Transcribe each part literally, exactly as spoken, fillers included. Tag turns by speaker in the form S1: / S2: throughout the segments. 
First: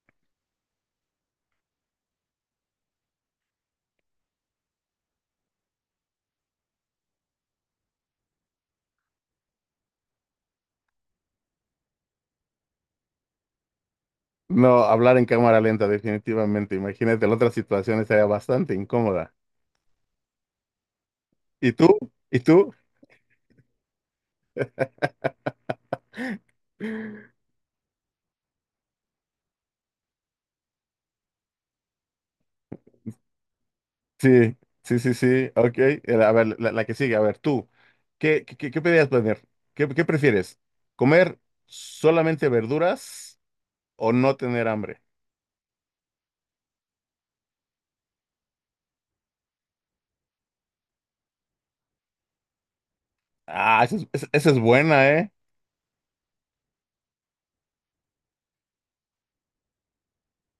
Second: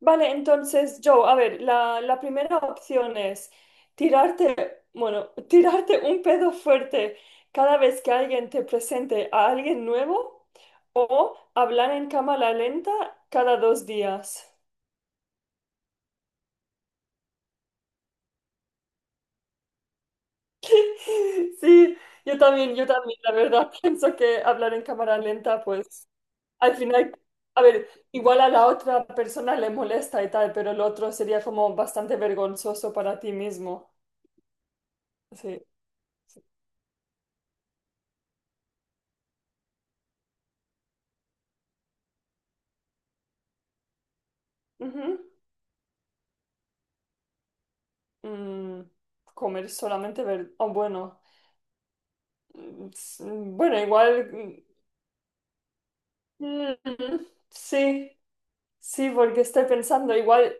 S1: Vale, entonces, Joe, a ver, la, la primera opción es tirarte, bueno, tirarte un pedo fuerte cada vez que alguien te presente a alguien nuevo o hablar en cámara lenta cada dos días.
S2: No, hablar en cámara lenta, definitivamente. Imagínate, la otra situación estaría bastante incómoda. ¿Y
S1: Sí,
S2: tú?
S1: yo
S2: ¿Y tú?
S1: también, yo también, la verdad, pienso que hablar en cámara lenta, pues al final, a ver, igual a la otra persona le molesta y tal, pero el otro sería como bastante vergonzoso para ti mismo.
S2: Sí, sí, sí, sí.
S1: Sí.
S2: Ok. Eh, A
S1: Sí.
S2: ver, la, la que sigue, a ver, tú. ¿Qué, qué, qué pedías planear? ¿Qué, qué prefieres? ¿Comer solamente verduras o no tener hambre?
S1: Ujú. Mm, comer solamente ver... Oh, bueno. mm, s- mm, Bueno,
S2: Ah, esa es, esa-
S1: igual...
S2: esa es
S1: mm,
S2: buena, ¿eh?
S1: mm, sí, sí, porque estoy pensando, igual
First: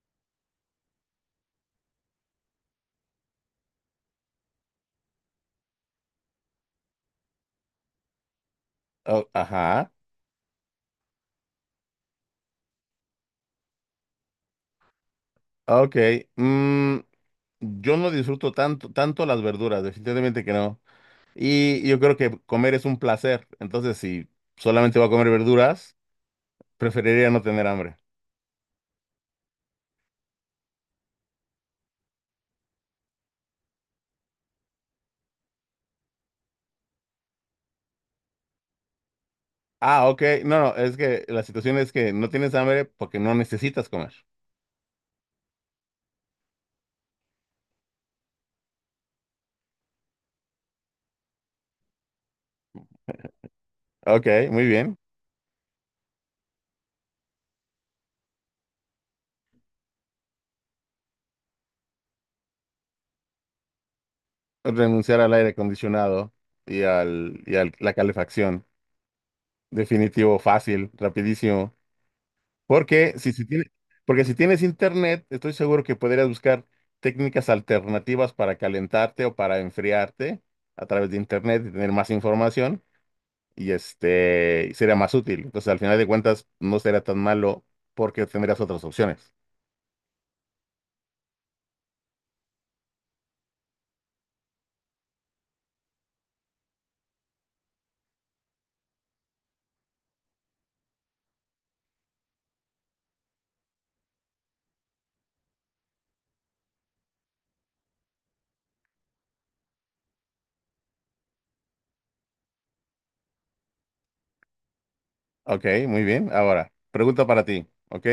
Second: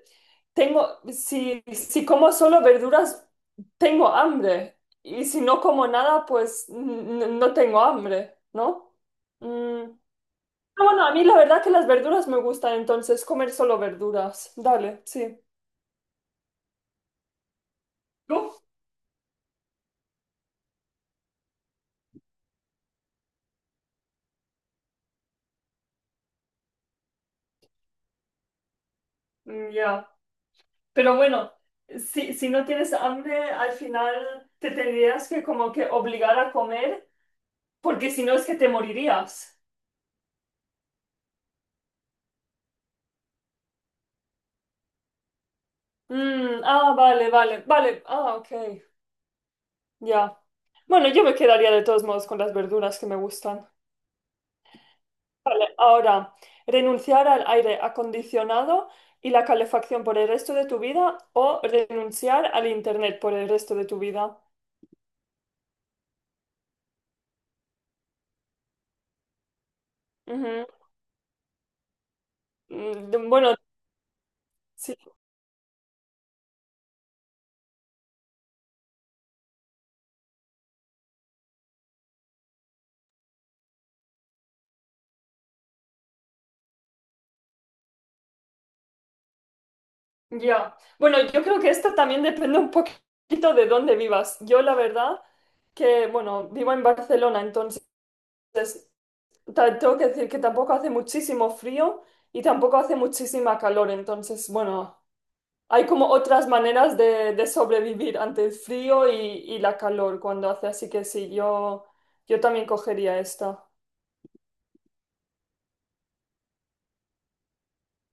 S1: tengo, si, si como solo verduras, tengo hambre. Y si no como nada, pues mm, n- no tengo hambre, ¿no?
S2: Oh,
S1: Mm,
S2: ajá.
S1: ah, bueno, a mí la verdad que las verduras me gustan, entonces comer solo verduras. Dale, sí.
S2: Ok. Mm, yo no disfruto
S1: ¿Tú?
S2: tanto, tanto las verduras, definitivamente que no. Y yo creo que comer es un placer. Entonces, si solamente voy a comer verduras, preferiría no tener hambre.
S1: Mm, ya. Pero bueno, si, si no tienes hambre, al final te tendrías que como que obligar a comer, porque si no es que te morirías.
S2: Ah, ok. No, no, es que la situación es que no tienes hambre porque no necesitas comer.
S1: Mm, ah, vale, vale, vale. Ah, ok, ya. Bueno, yo me quedaría de todos modos con las verduras que me gustan.
S2: Ok, muy bien.
S1: Ahora, renunciar al aire acondicionado y la calefacción por el resto de tu vida o renunciar al internet por el resto de tu vida.
S2: Renunciar al aire acondicionado y al, y al la calefacción. Definitivo,
S1: Ujú.
S2: fácil, rapidísimo. Porque
S1: Mm,
S2: si, si
S1: Bueno,
S2: tiene- Porque si tienes
S1: sí.
S2: internet, estoy seguro que podrías buscar técnicas alternativas para calentarte o para enfriarte a través de internet y tener más información, y este sería más útil. Entonces, al final de cuentas, no será tan malo porque tendrás otras opciones.
S1: Ya. Bueno, yo creo que esto también depende un poquito de dónde vivas. Yo la verdad que, bueno, vivo en Barcelona, entonces ta- tengo que decir que tampoco hace muchísimo frío y tampoco hace muchísima calor. Entonces, bueno, hay como otras maneras de, de sobrevivir ante el frío y, y la calor cuando hace. Así que sí, yo, yo también cogería esta.
S2: Ok, muy bien. Ahora, pregunta para ti, ¿ok?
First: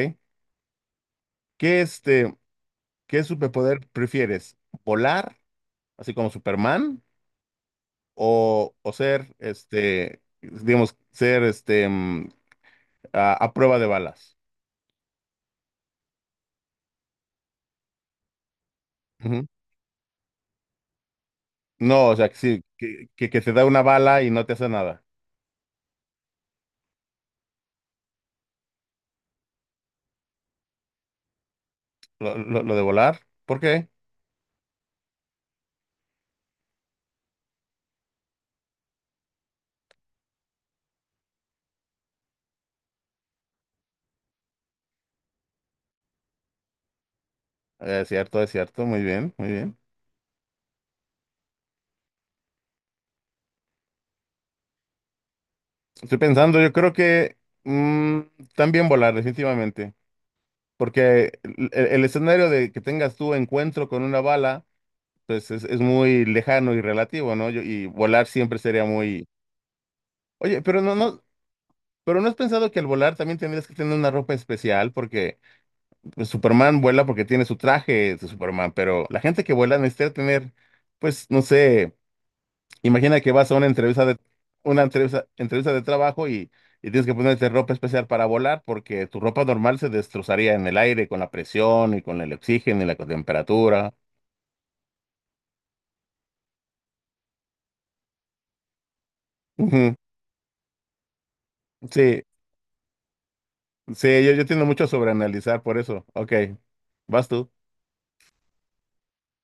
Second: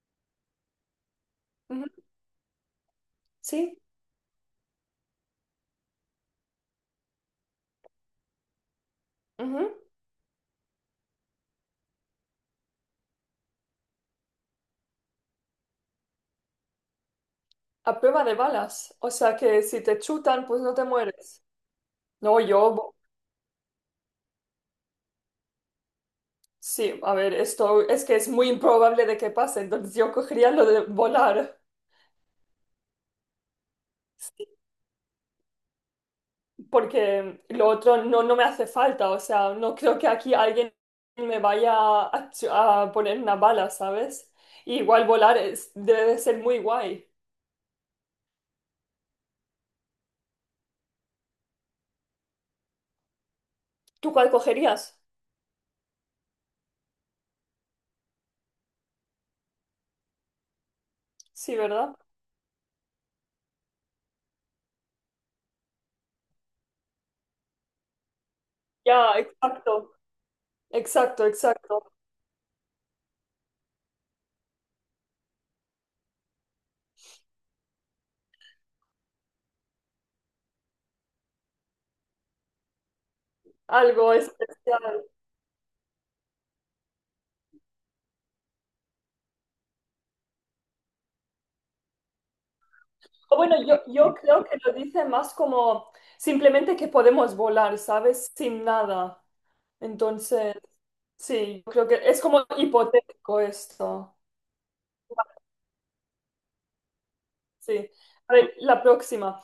S2: ¿Qué
S1: Ujú.
S2: este, qué
S1: Sí,
S2: superpoder prefieres? ¿Volar, así como Superman, o, o ser
S1: ujú.
S2: este, digamos, ser este mm, a, a prueba de balas?
S1: A prueba de balas. O sea
S2: Ujú.
S1: que si te chutan, pues no te mueres.
S2: No, o sea, que
S1: No,
S2: sí,
S1: yo.
S2: que, que, que te da una bala y no te hace nada.
S1: Sí, a ver, esto es que es muy improbable de que pase, entonces yo cogería lo de volar,
S2: Lo, lo- lo de volar, ¿por qué?
S1: porque lo otro no, no me hace falta, o sea, no creo que aquí alguien me vaya a, ch- a poner una bala, ¿sabes? Y igual volar es- debe de ser muy guay.
S2: Es cierto, es cierto, muy bien, muy bien.
S1: ¿Tú cuál cogerías?
S2: Estoy pensando, yo creo que mm, también volar, definitivamente, porque
S1: Sí,
S2: el, el-
S1: ¿verdad?
S2: el escenario de que tengas tu encuentro con una bala, pues es, es muy lejano y relativo, ¿no? Yo- y volar siempre sería
S1: Ya,
S2: muy...
S1: exacto,
S2: Oye, pero no, no,
S1: exacto, exacto.
S2: pero ¿no has pensado que al volar también tendrías que tener una ropa especial? Porque pues, Superman vuela porque tiene su traje de Superman, pero la gente que vuela necesita tener, pues, no sé. Imagina que vas a una entrevista
S1: Algo
S2: de una
S1: especial.
S2: entrevista, entrevista de trabajo y, y tienes que ponerte ropa especial para volar porque tu ropa normal se destrozaría en el aire con la presión y con el oxígeno y la
S1: O bueno, yo,
S2: temperatura.
S1: yo creo que lo dice más como simplemente que podemos volar, ¿sabes? Sin nada.
S2: Ujú.
S1: Entonces... Sí, yo creo que es
S2: Sí,
S1: como hipotético
S2: sí,
S1: esto.
S2: yo, yo tiendo mucho a sobreanalizar por eso. Ok, vas tú.
S1: Sí. A ver, la próxima.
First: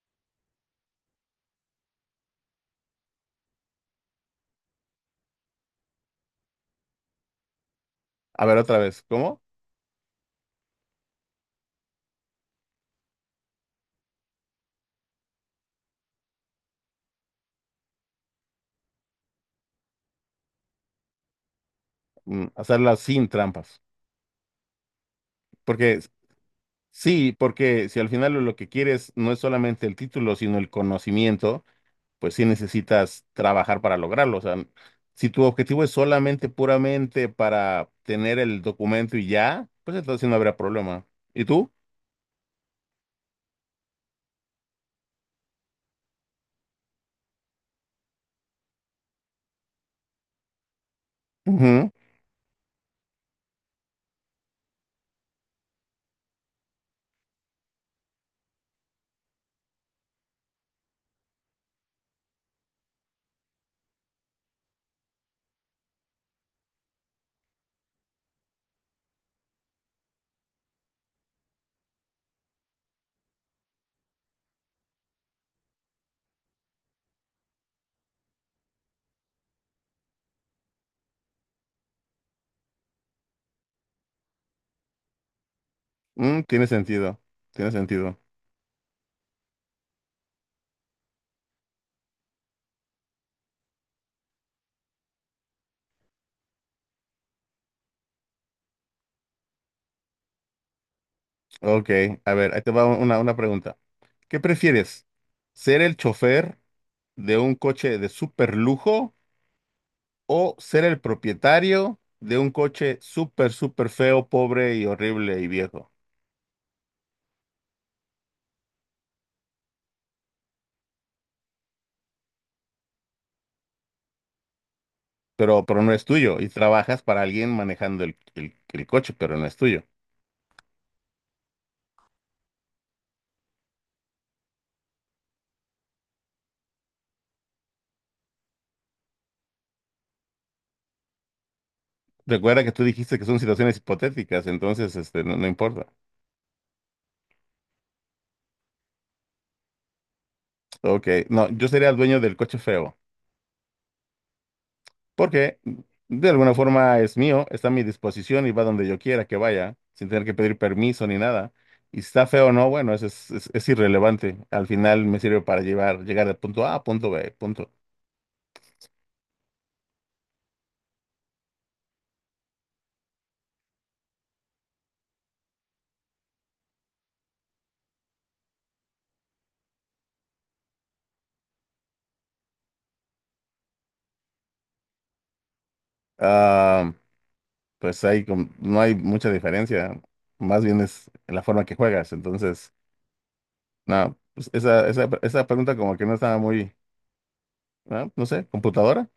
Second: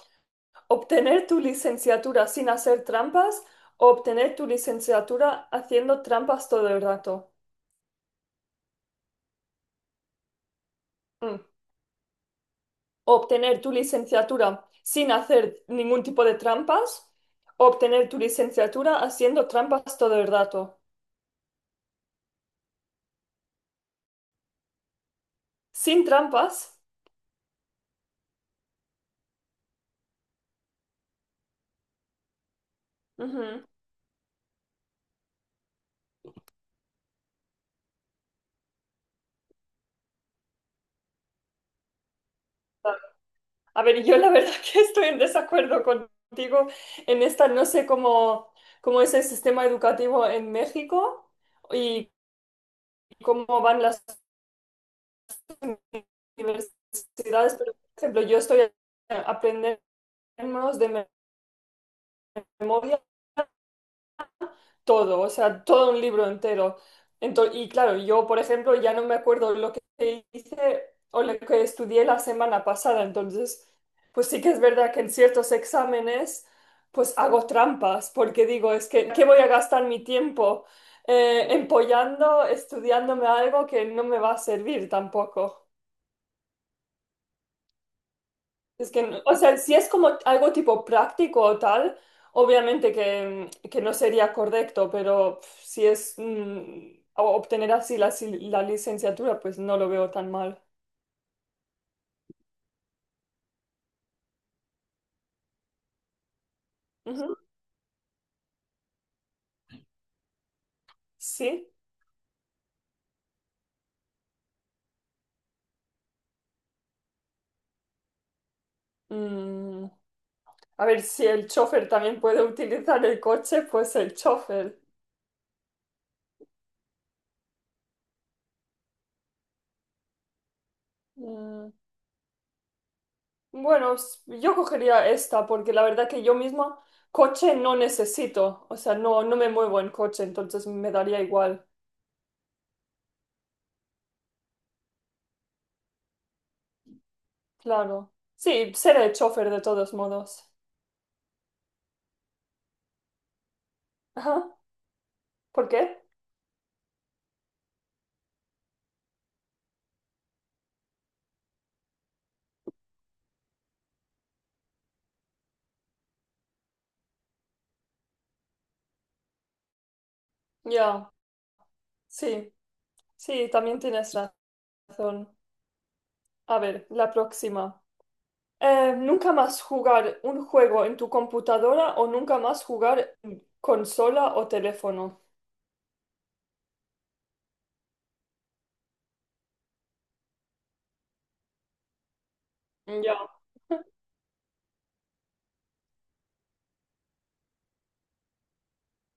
S1: ¿Obtener tu licenciatura sin hacer trampas o obtener tu licenciatura haciendo trampas todo el rato?
S2: A ver otra vez, ¿cómo?
S1: Mm. ¿Obtener tu licenciatura sin hacer ningún tipo de trampas o obtener tu licenciatura haciendo trampas todo el rato?
S2: Mm, hacerla sin trampas. Porque
S1: Sin trampas.
S2: sí, porque si al final lo que quieres no es solamente el título, sino el conocimiento, pues sí necesitas
S1: Ujú.
S2: trabajar para lograrlo. O sea, si tu objetivo es solamente, puramente para tener el documento y ya, pues entonces sí no habrá problema. ¿Y tú?
S1: A ver, yo la verdad que estoy en desacuerdo contigo en esta, no sé cómo, cómo es el sistema educativo en México
S2: Ujú.
S1: y cómo van las universidades, pero por ejemplo, yo estoy aprendiendo de memoria todo, o sea, todo un libro entero. Entonces y claro, yo, por ejemplo, ya no me acuerdo lo que hice o lo que estudié la semana pasada, entonces, pues sí que es verdad que en ciertos exámenes, pues hago trampas, porque digo, es que, ¿qué voy a gastar mi tiempo eh, empollando, estudiándome algo que no me va a servir tampoco?
S2: Mm, tiene sentido, tiene sentido.
S1: Es que, no- o sea, si es como algo tipo práctico o tal, obviamente que, que no sería correcto, pero pf, si es mm, o- obtener así la, si- la licenciatura, pues no lo veo tan mal.
S2: Ok, a ver, ahí te va una, una pregunta. ¿Qué prefieres? ¿Ser el chofer
S1: Ujú.
S2: de un coche de super lujo o ser el
S1: Sí.
S2: propietario de un coche súper, súper feo, pobre y horrible y viejo?
S1: Mm, a ver si el chofer también puede utilizar el coche, pues el chofer.
S2: pero, pero no es tuyo y trabajas para alguien manejando el, el- el coche, pero no es tuyo.
S1: Mm, bueno, s- yo cogería esta porque la verdad que yo misma coche no necesito, o sea, no, no me muevo en coche, entonces me daría igual.
S2: Recuerda que tú dijiste que son situaciones hipotéticas, entonces este, no, no importa.
S1: Claro. Sí, seré chofer de todos modos.
S2: Ok, no, yo sería el dueño del coche feo,
S1: Ajá.
S2: porque
S1: ¿Por qué?
S2: de alguna forma es mío, está a mi disposición y va donde yo quiera que vaya, sin tener que pedir permiso ni nada. Y si está feo o no, bueno, eso es, es, es irrelevante. Al final me sirve para llevar, llegar de punto A a punto B, punto.
S1: Ya, sí, sí, también tienes razón. A ver, la próxima. Eh, ¿nunca más jugar un juego en tu computadora o nunca más jugar en consola o teléfono?
S2: Ah, pues ahí com- no hay mucha diferencia, más bien es la forma que juegas, entonces...
S1: Ya.
S2: No, pues esa, esa, esa pregunta como que no estaba muy, ¿no? No sé, computadora.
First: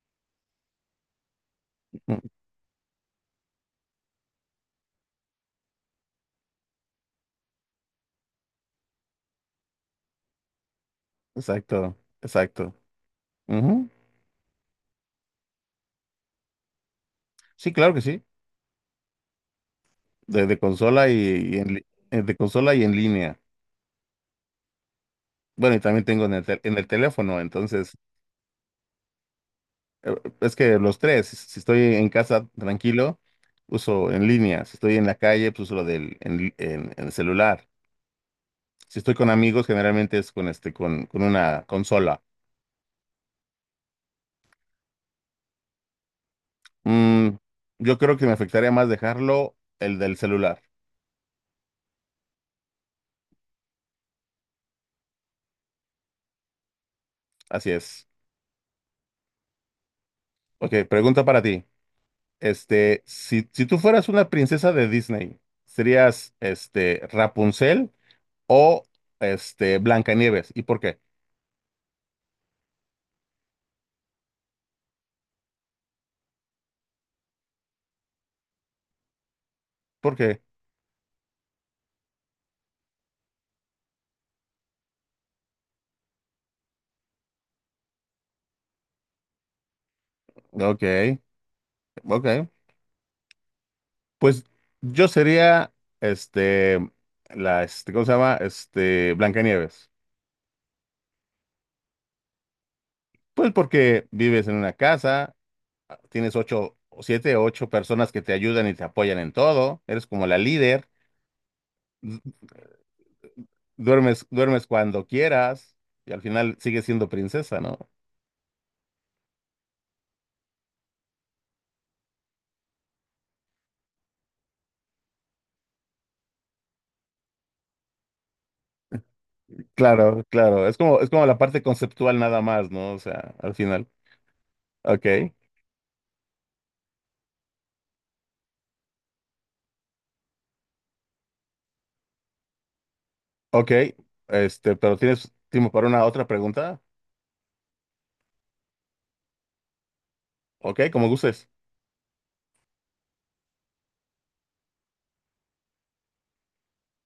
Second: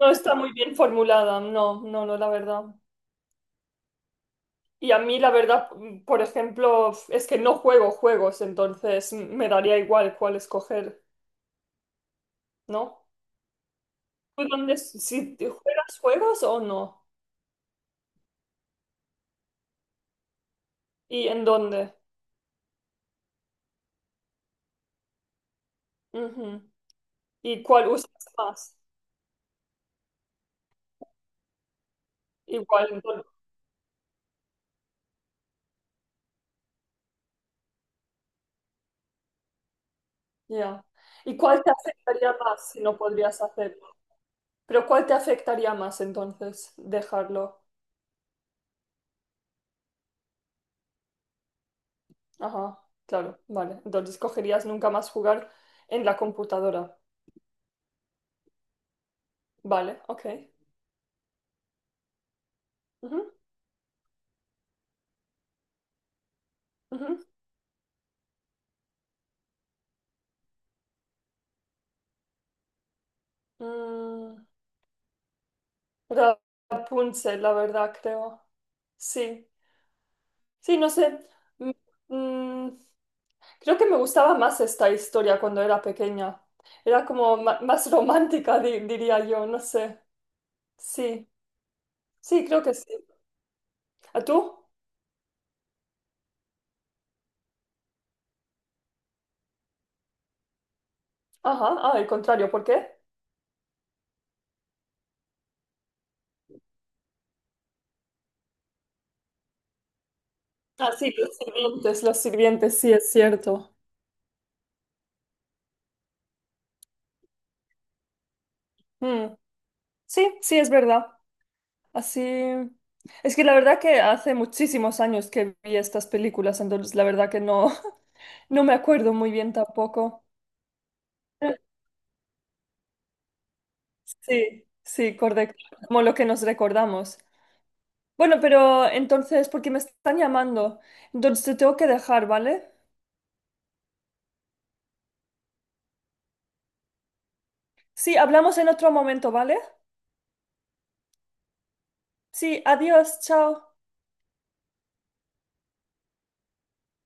S1: No está muy bien formulada, no, no, no,
S2: Mm,
S1: la verdad. Y a mí, la verdad, mm, por ejemplo, es que no juego juegos, entonces mm, me daría igual cuál escoger,
S2: exacto, exacto.
S1: ¿no?
S2: Ujú.
S1: ¿Tú dónde, si te juegas juegos o no?
S2: Sí, claro que sí. De, de consola y,
S1: ¿Y en
S2: y en, li-
S1: dónde?
S2: eh, de consola y en línea. Bueno, y también tengo en el, tel-
S1: Ujú.
S2: en el teléfono,
S1: ¿Y cuál
S2: entonces,
S1: usas más?
S2: eh, es que los tres, si si estoy en casa
S1: Igual, en
S2: tranquilo,
S1: todo.
S2: uso en línea. Si estoy en la calle, pues uso lo del en, li- en- en el celular. Si estoy con amigos, generalmente es con este,
S1: Ya.
S2: con, con
S1: ¿Y cuál
S2: una
S1: te
S2: consola.
S1: afectaría más si no podrías hacerlo? Pero ¿cuál te afectaría más entonces
S2: Mm,
S1: dejarlo?
S2: yo creo que me afectaría más dejarlo el del celular.
S1: Ajá, claro, vale. Entonces cogerías nunca más jugar en la computadora.
S2: Así es.
S1: Vale, ok.
S2: Ok, pregunta para ti. Este,
S1: Ujú,
S2: si, si tú fueras una princesa de Disney, ¿serías este
S1: ujú.
S2: Rapunzel o este Blancanieves? ¿Y por qué?
S1: Mm, Rapunzel, la verdad, creo. Sí,
S2: ¿Por qué?
S1: sí, no sé. Mm, mm, Creo que me gustaba más esta historia cuando era pequeña. Era como ma- más romántica, di- diría yo, no sé.
S2: Ok,
S1: Sí, sí,
S2: ok.
S1: creo que sí. ¿A tú?
S2: Pues yo sería este la este, ¿cómo se llama? Este Blancanieves.
S1: Ajá, ah, el contrario, ¿por qué?
S2: Pues porque vives en una casa, tienes ocho, siete, ocho personas que te ayudan y te apoyan en todo, eres como la líder.
S1: Ah, sí, los sirvientes, los sirvientes, sí, es cierto.
S2: Duermes, duermes cuando quieras y al final sigues siendo princesa, ¿no?
S1: Mm, sí, sí, es verdad. Así. Es que la verdad que hace muchísimos años que vi estas películas, entonces la verdad que no, no me acuerdo muy bien
S2: Claro,
S1: tampoco.
S2: claro. Es como, es como la parte conceptual nada más, ¿no? O sea, al final.
S1: Sí,
S2: Ok,
S1: sí, correcto. Como lo que nos recordamos. Bueno, pero entonces, porque me están llamando, entonces te tengo que dejar, ¿vale?
S2: ok. Este, pero ¿tienes tiempo para una otra pregunta?
S1: Sí, hablamos en otro momento, ¿vale?
S2: Ok, como gustes.
S1: Sí, adiós, chao.